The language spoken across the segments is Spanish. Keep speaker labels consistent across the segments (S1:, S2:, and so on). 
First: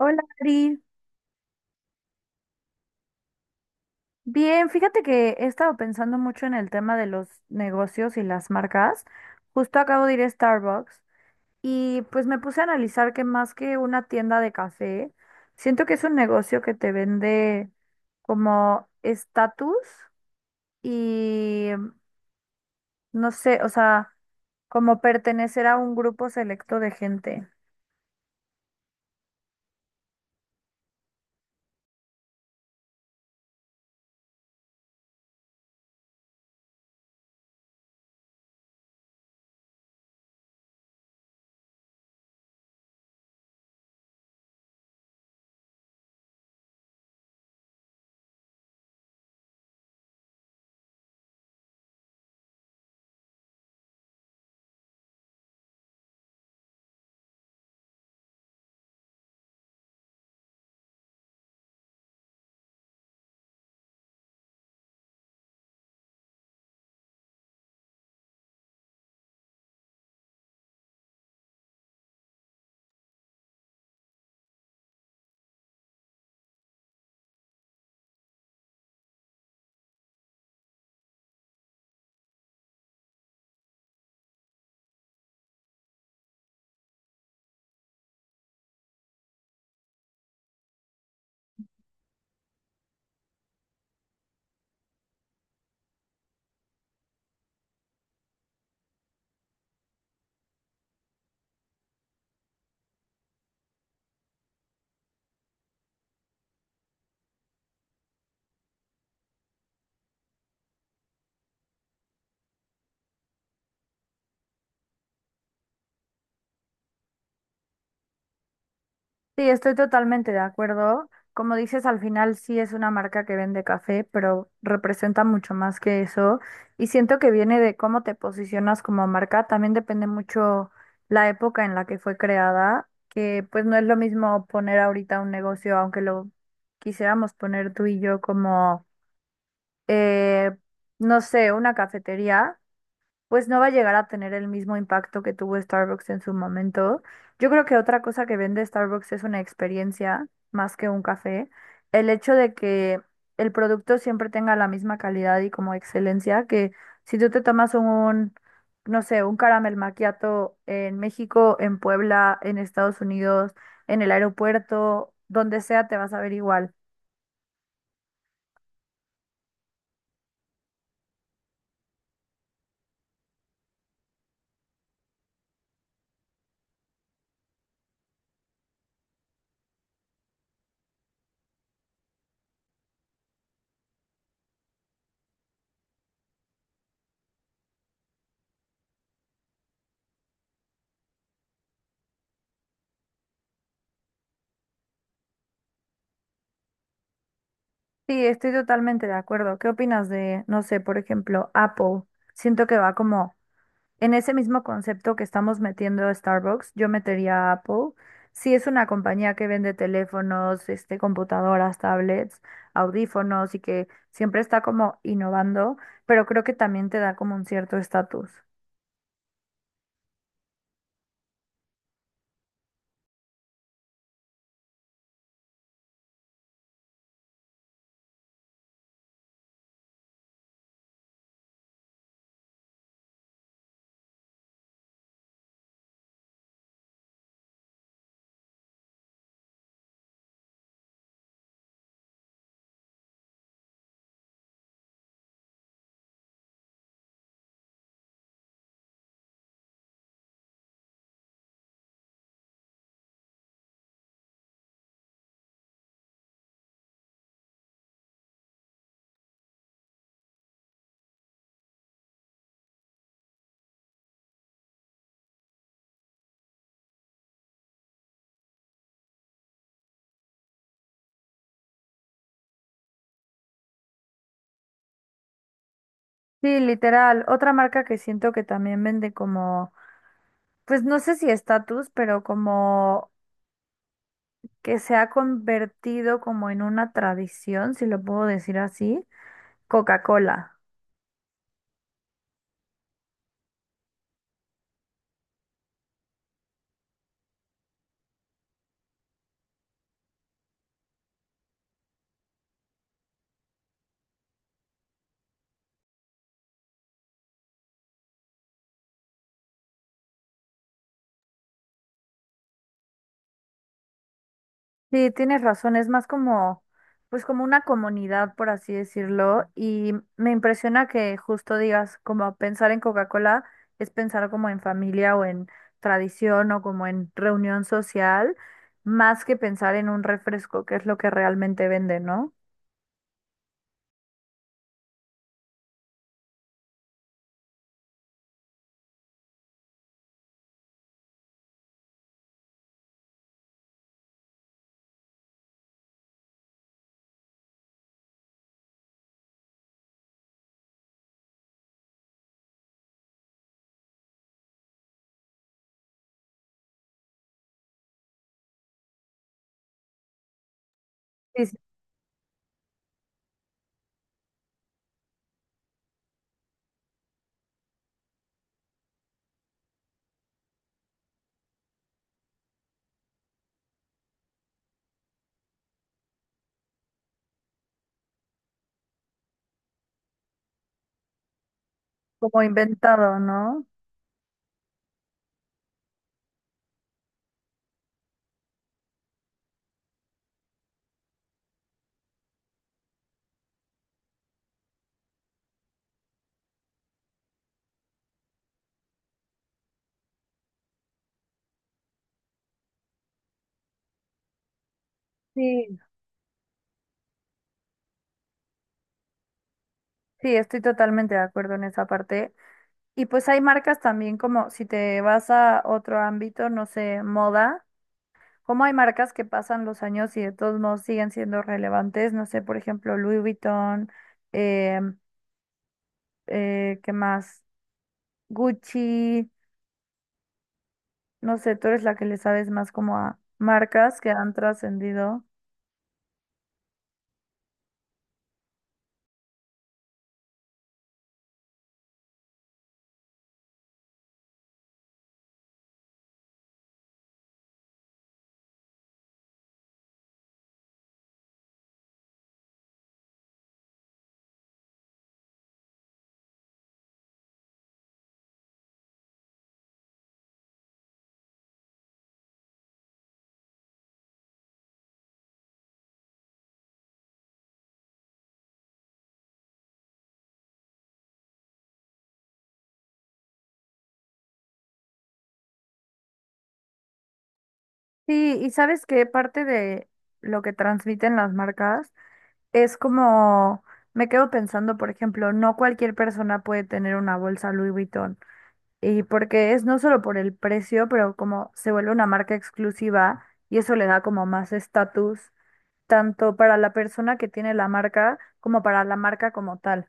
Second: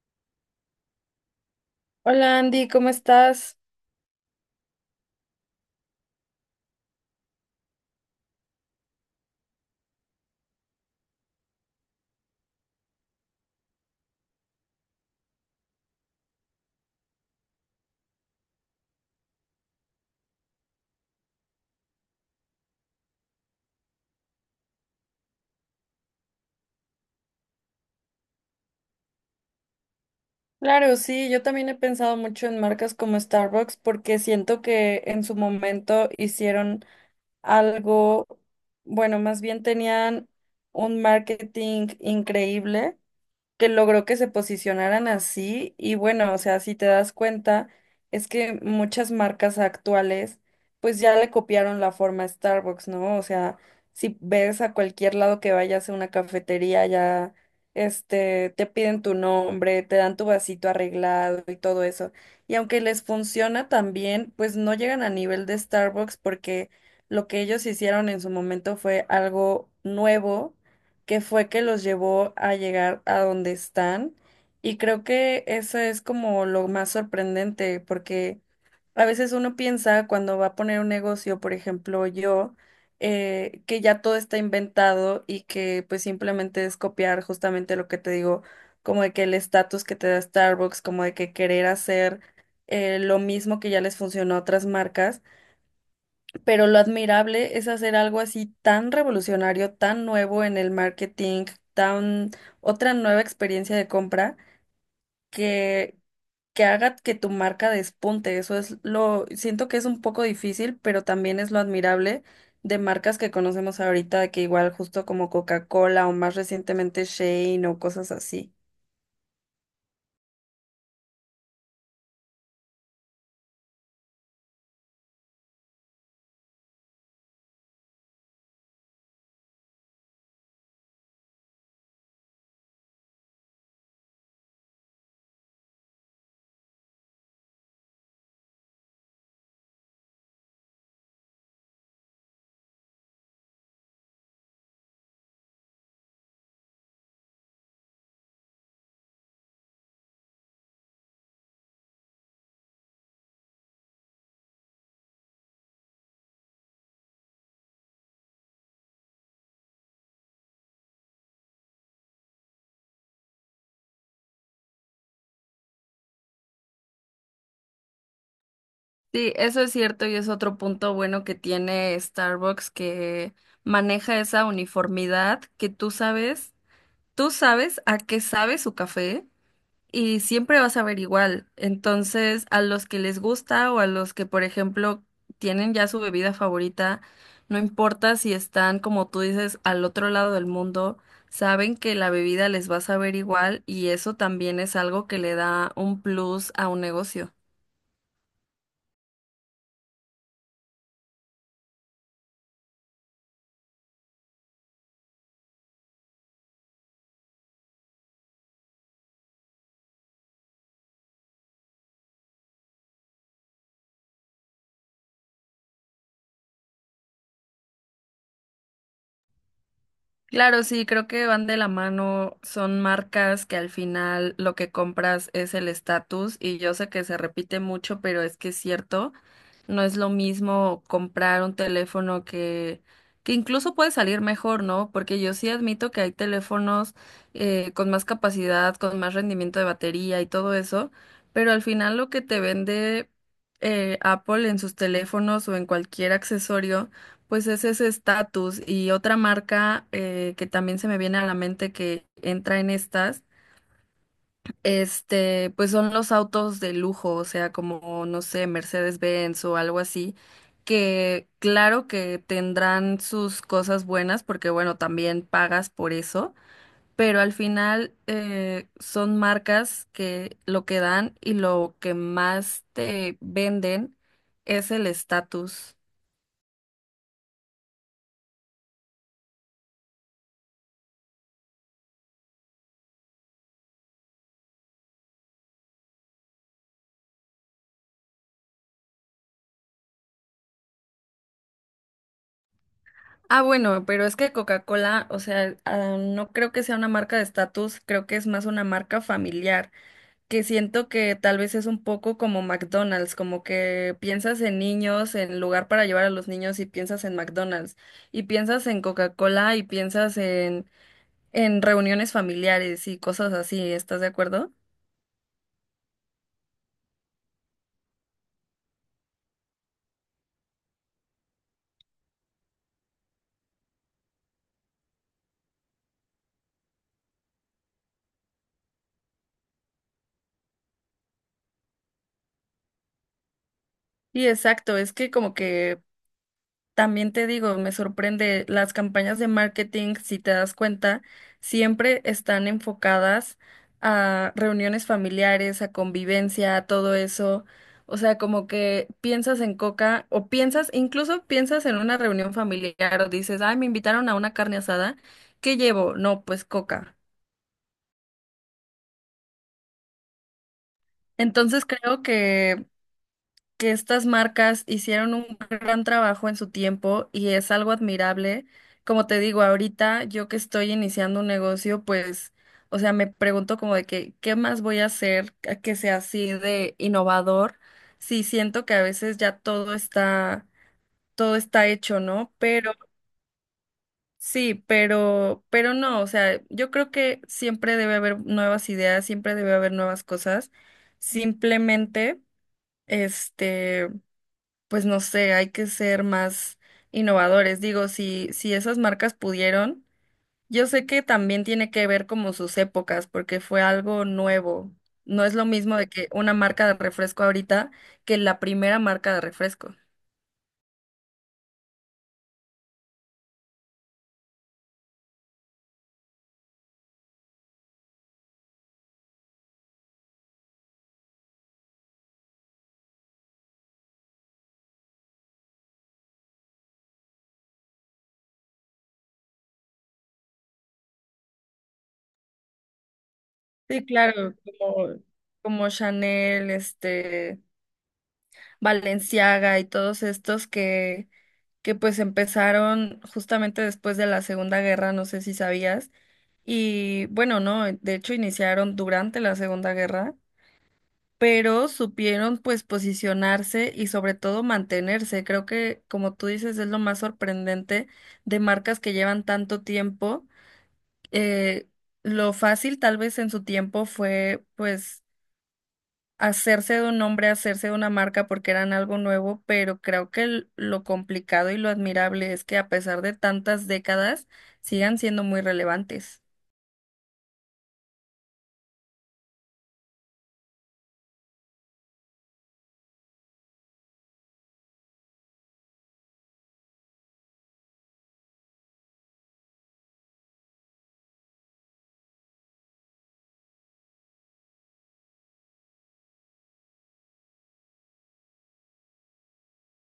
S1: Hola, Ari.
S2: Hola Andy, ¿cómo estás?
S1: Bien, fíjate que he estado pensando mucho en el tema de los negocios y las marcas. Justo acabo de ir a Starbucks y pues me puse a analizar que más que una tienda de café, siento que es un negocio que te vende como estatus y no sé, o sea, como pertenecer a un grupo selecto de gente.
S2: Claro, sí, yo también he pensado mucho en marcas como Starbucks porque siento que en su momento hicieron algo, bueno, más bien tenían un marketing increíble que logró que se posicionaran así y bueno, o sea, si te das cuenta, es que muchas marcas actuales pues ya le copiaron la forma a Starbucks, ¿no? O sea, si ves a cualquier lado que vayas a una cafetería ya te piden tu nombre, te dan tu vasito arreglado y todo eso. Y aunque les funciona también, pues no llegan a nivel de Starbucks porque lo que ellos hicieron en su momento fue algo nuevo que fue que los llevó a llegar a donde están. Y creo que eso es como lo más sorprendente, porque a veces uno piensa cuando va a poner un negocio, por ejemplo, yo, que ya todo está inventado y que pues simplemente es copiar justamente lo que te digo, como de que el estatus que te da Starbucks, como de que querer hacer lo mismo que ya les funcionó a otras marcas. Pero lo admirable es hacer algo así tan revolucionario, tan nuevo en el marketing, tan otra nueva experiencia de compra que haga que tu marca despunte. Eso es lo, siento que es un poco difícil, pero también es lo admirable de marcas que conocemos ahorita, que igual justo como Coca-Cola o más recientemente Shane o cosas así.
S1: Sí, estoy totalmente de acuerdo. Como dices, al final sí es una marca que vende café, pero representa mucho más que eso. Y siento que viene de cómo te posicionas como marca. También depende mucho la época en la que fue creada, que pues no es lo mismo poner ahorita un negocio, aunque lo quisiéramos poner tú y yo como, eh, no sé, una cafetería pues no va a llegar a tener el mismo impacto que tuvo Starbucks en su momento. Yo creo que otra cosa que vende Starbucks es una experiencia más que un café. El hecho de que el producto siempre tenga la misma calidad y como excelencia, que si tú te tomas un, no sé, un caramel macchiato en México, en Puebla, en Estados Unidos, en el aeropuerto, donde sea, te vas a ver igual.
S2: Sí, eso es cierto y es otro punto bueno que tiene Starbucks que maneja esa uniformidad que tú sabes. Tú sabes a qué sabe su café y siempre vas a ver igual. Entonces, a los que les gusta o a los que, por ejemplo, tienen ya su bebida favorita, no importa si están, como tú dices, al otro lado del mundo, saben que la bebida les va a saber igual y eso también es algo que le da un plus a un negocio.
S1: Sí, estoy totalmente de acuerdo. ¿Qué opinas de, no sé, por ejemplo, Apple? Siento que va como en ese mismo concepto que estamos metiendo Starbucks, yo metería a Apple. Sí es una compañía que vende teléfonos, este, computadoras, tablets, audífonos y que siempre está como innovando, pero creo que también te da como un cierto estatus.
S2: Claro, sí, creo que van de la mano, son marcas que al final lo que compras es el estatus y yo sé que se repite mucho, pero es que es cierto, no es lo mismo comprar un teléfono que incluso puede salir mejor, ¿no? Porque yo sí admito que hay teléfonos con más capacidad, con más rendimiento de batería y todo eso, pero al final lo que te vende Apple en sus teléfonos o en cualquier accesorio pues es ese estatus y otra marca que también se me viene a la mente que entra en estas, pues son los autos de lujo, o sea, como, no sé, Mercedes-Benz o algo así, que claro que tendrán sus cosas buenas porque, bueno, también pagas por eso, pero al final son marcas que lo que dan y lo que más te venden es el estatus.
S1: Sí, literal. Otra marca que siento que también vende como, pues no sé si estatus, pero como que se ha convertido como en una tradición, si lo puedo decir así, Coca-Cola.
S2: Ah, bueno, pero es que Coca-Cola, o sea, ah, no creo que sea una marca de estatus, creo que es más una marca familiar, que siento que tal vez es un poco como McDonald's, como que piensas en niños, en lugar para llevar a los niños y piensas en McDonald's, y piensas en Coca-Cola y piensas en reuniones familiares y cosas así, ¿estás de acuerdo?
S1: Sí, tienes razón, es más como, pues como una comunidad, por así decirlo, y me impresiona que justo digas, como pensar en Coca-Cola es pensar como en familia o en tradición o como en reunión social, más que pensar en un refresco, que es lo que realmente vende, ¿no?
S2: Y exacto, es que como que también te digo, me sorprende, las campañas de marketing, si te das cuenta, siempre están enfocadas a reuniones familiares, a convivencia, a todo eso. O sea, como que piensas en Coca o piensas, incluso piensas en una reunión familiar o dices, ay, me invitaron a una carne asada, ¿qué llevo? No, pues Coca.
S1: Sí, sí,
S2: Entonces creo que estas marcas hicieron un gran trabajo en su tiempo y es algo admirable. Como te digo, ahorita yo que estoy iniciando un negocio, pues, o sea, me pregunto como de que, ¿qué más voy a hacer a que sea así de innovador? Sí, siento que a veces ya todo está hecho, ¿no?
S1: como
S2: Pero
S1: inventado, ¿no?
S2: sí, pero no, o sea, yo creo que siempre debe haber nuevas ideas, siempre debe haber nuevas cosas. Simplemente, este pues no sé, hay que ser más innovadores. Digo, si esas marcas pudieron, yo sé que también tiene que ver como sus épocas, porque fue algo nuevo. No es lo mismo
S1: Sí,
S2: de que una marca de refresco ahorita que la primera marca de refresco.
S1: sí, estoy totalmente de acuerdo en esa parte. Y pues hay marcas también como, si te vas a otro ámbito, no sé, moda. Como hay marcas que pasan los años y de todos modos siguen siendo relevantes, no sé, por ejemplo, Louis Vuitton, eh, ¿qué más? Gucci, no sé, tú eres la que le sabes más como a
S2: Sí,
S1: marcas que han
S2: claro, como,
S1: trascendido.
S2: como Chanel, Balenciaga y todos estos que pues empezaron justamente después de la Segunda Guerra, no sé si sabías. Y bueno, no, de hecho iniciaron durante la Segunda Guerra, pero supieron pues posicionarse y sobre todo mantenerse. Creo que, como tú dices, es lo más sorprendente de marcas que llevan tanto tiempo. Eh, lo fácil tal vez en su tiempo fue pues hacerse de un nombre, hacerse de una marca porque eran algo nuevo, pero creo que lo complicado y lo admirable es que a pesar de tantas décadas sigan siendo muy relevantes.
S1: Sí, y sabes que parte de lo que transmiten las marcas es como, me quedo pensando, por ejemplo, no cualquier persona puede tener una bolsa Louis Vuitton. Y porque es no solo por el precio, pero como se vuelve una marca exclusiva y eso le da como más estatus, tanto para la persona que tiene la marca como para la marca como tal.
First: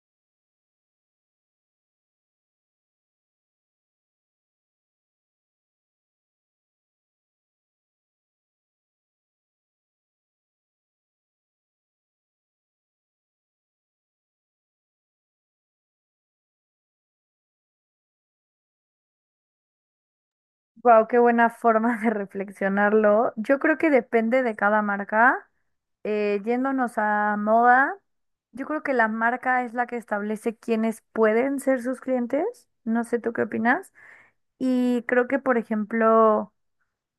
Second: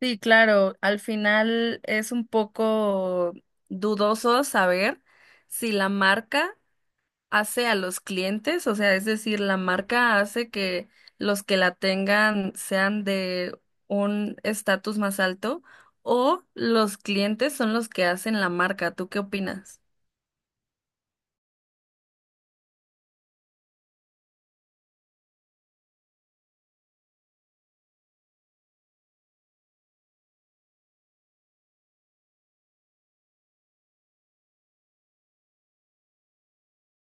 S2: Sí, claro, al final es un poco dudoso saber si la marca hace a los clientes, o sea, es decir, la marca hace que los que la tengan sean de un estatus más alto o los clientes son los que hacen la marca. ¿Tú qué opinas?
S1: Wow, qué buena forma de reflexionarlo. Yo creo que depende de cada marca. Yéndonos a moda, yo creo que la marca es la que establece quiénes pueden ser sus clientes. No sé tú qué opinas. Y creo que, por ejemplo,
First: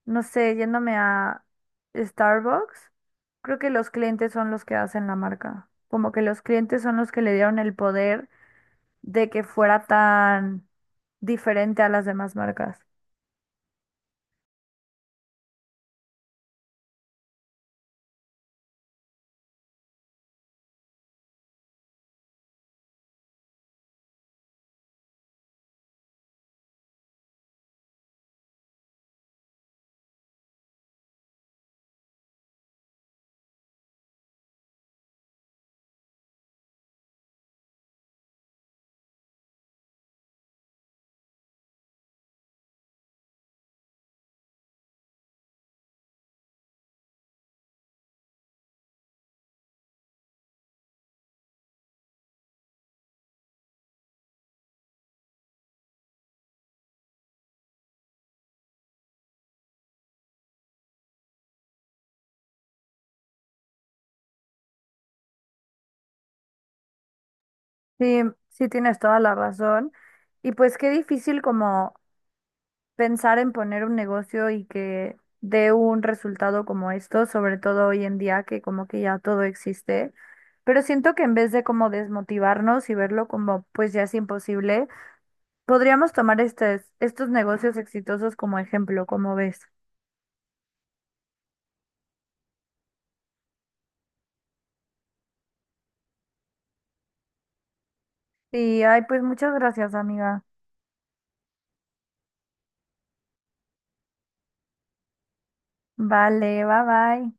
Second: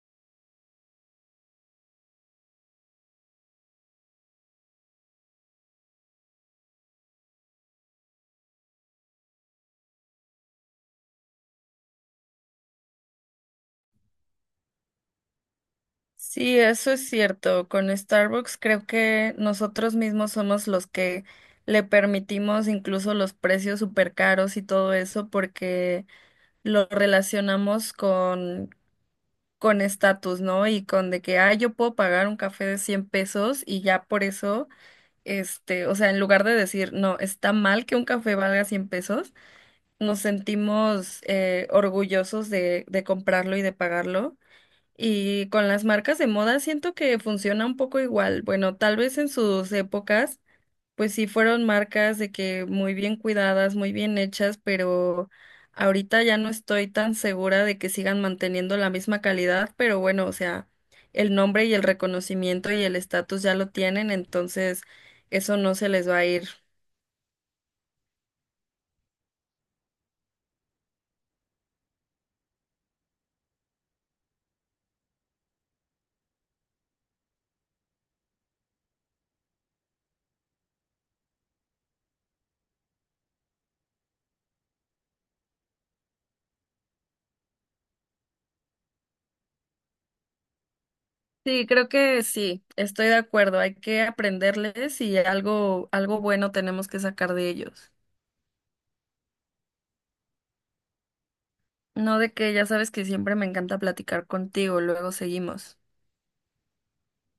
S1: no sé, yéndome a Starbucks, creo que los clientes son los que hacen la marca. Como que los clientes son los que le dieron el poder de que fuera tan diferente a las demás marcas.
S2: Sí, eso es cierto. Con Starbucks creo que nosotros mismos somos los que le permitimos incluso los precios súper caros y todo eso porque lo relacionamos con estatus, ¿no? Y con de que, ah, yo puedo pagar un café de 100 pesos y ya por eso, o sea, en lugar de decir, no, está mal que un café valga 100 pesos, nos sentimos orgullosos de comprarlo y de pagarlo. Y con las marcas de moda siento que funciona un poco igual. Bueno, tal vez en sus épocas pues sí, fueron marcas de que muy bien cuidadas, muy bien hechas, pero ahorita ya no estoy tan segura de que sigan manteniendo la misma calidad, pero bueno, o sea, el nombre y el reconocimiento y el estatus ya lo tienen, entonces eso no se les va a ir.
S1: Sí, sí tienes toda la razón. Y pues qué difícil como pensar en poner un negocio y que dé un resultado como esto, sobre todo hoy en día que como que ya todo existe. Pero siento que en vez de como desmotivarnos y verlo como pues ya es imposible, podríamos tomar estos negocios exitosos como ejemplo, como ves.
S2: Sí, creo que sí, estoy de acuerdo, hay que aprenderles y algo bueno tenemos que sacar de ellos.
S1: Sí, ay, pues muchas gracias, amiga.
S2: No de que ya sabes que siempre me encanta platicar contigo, luego seguimos.
S1: Vale, bye bye.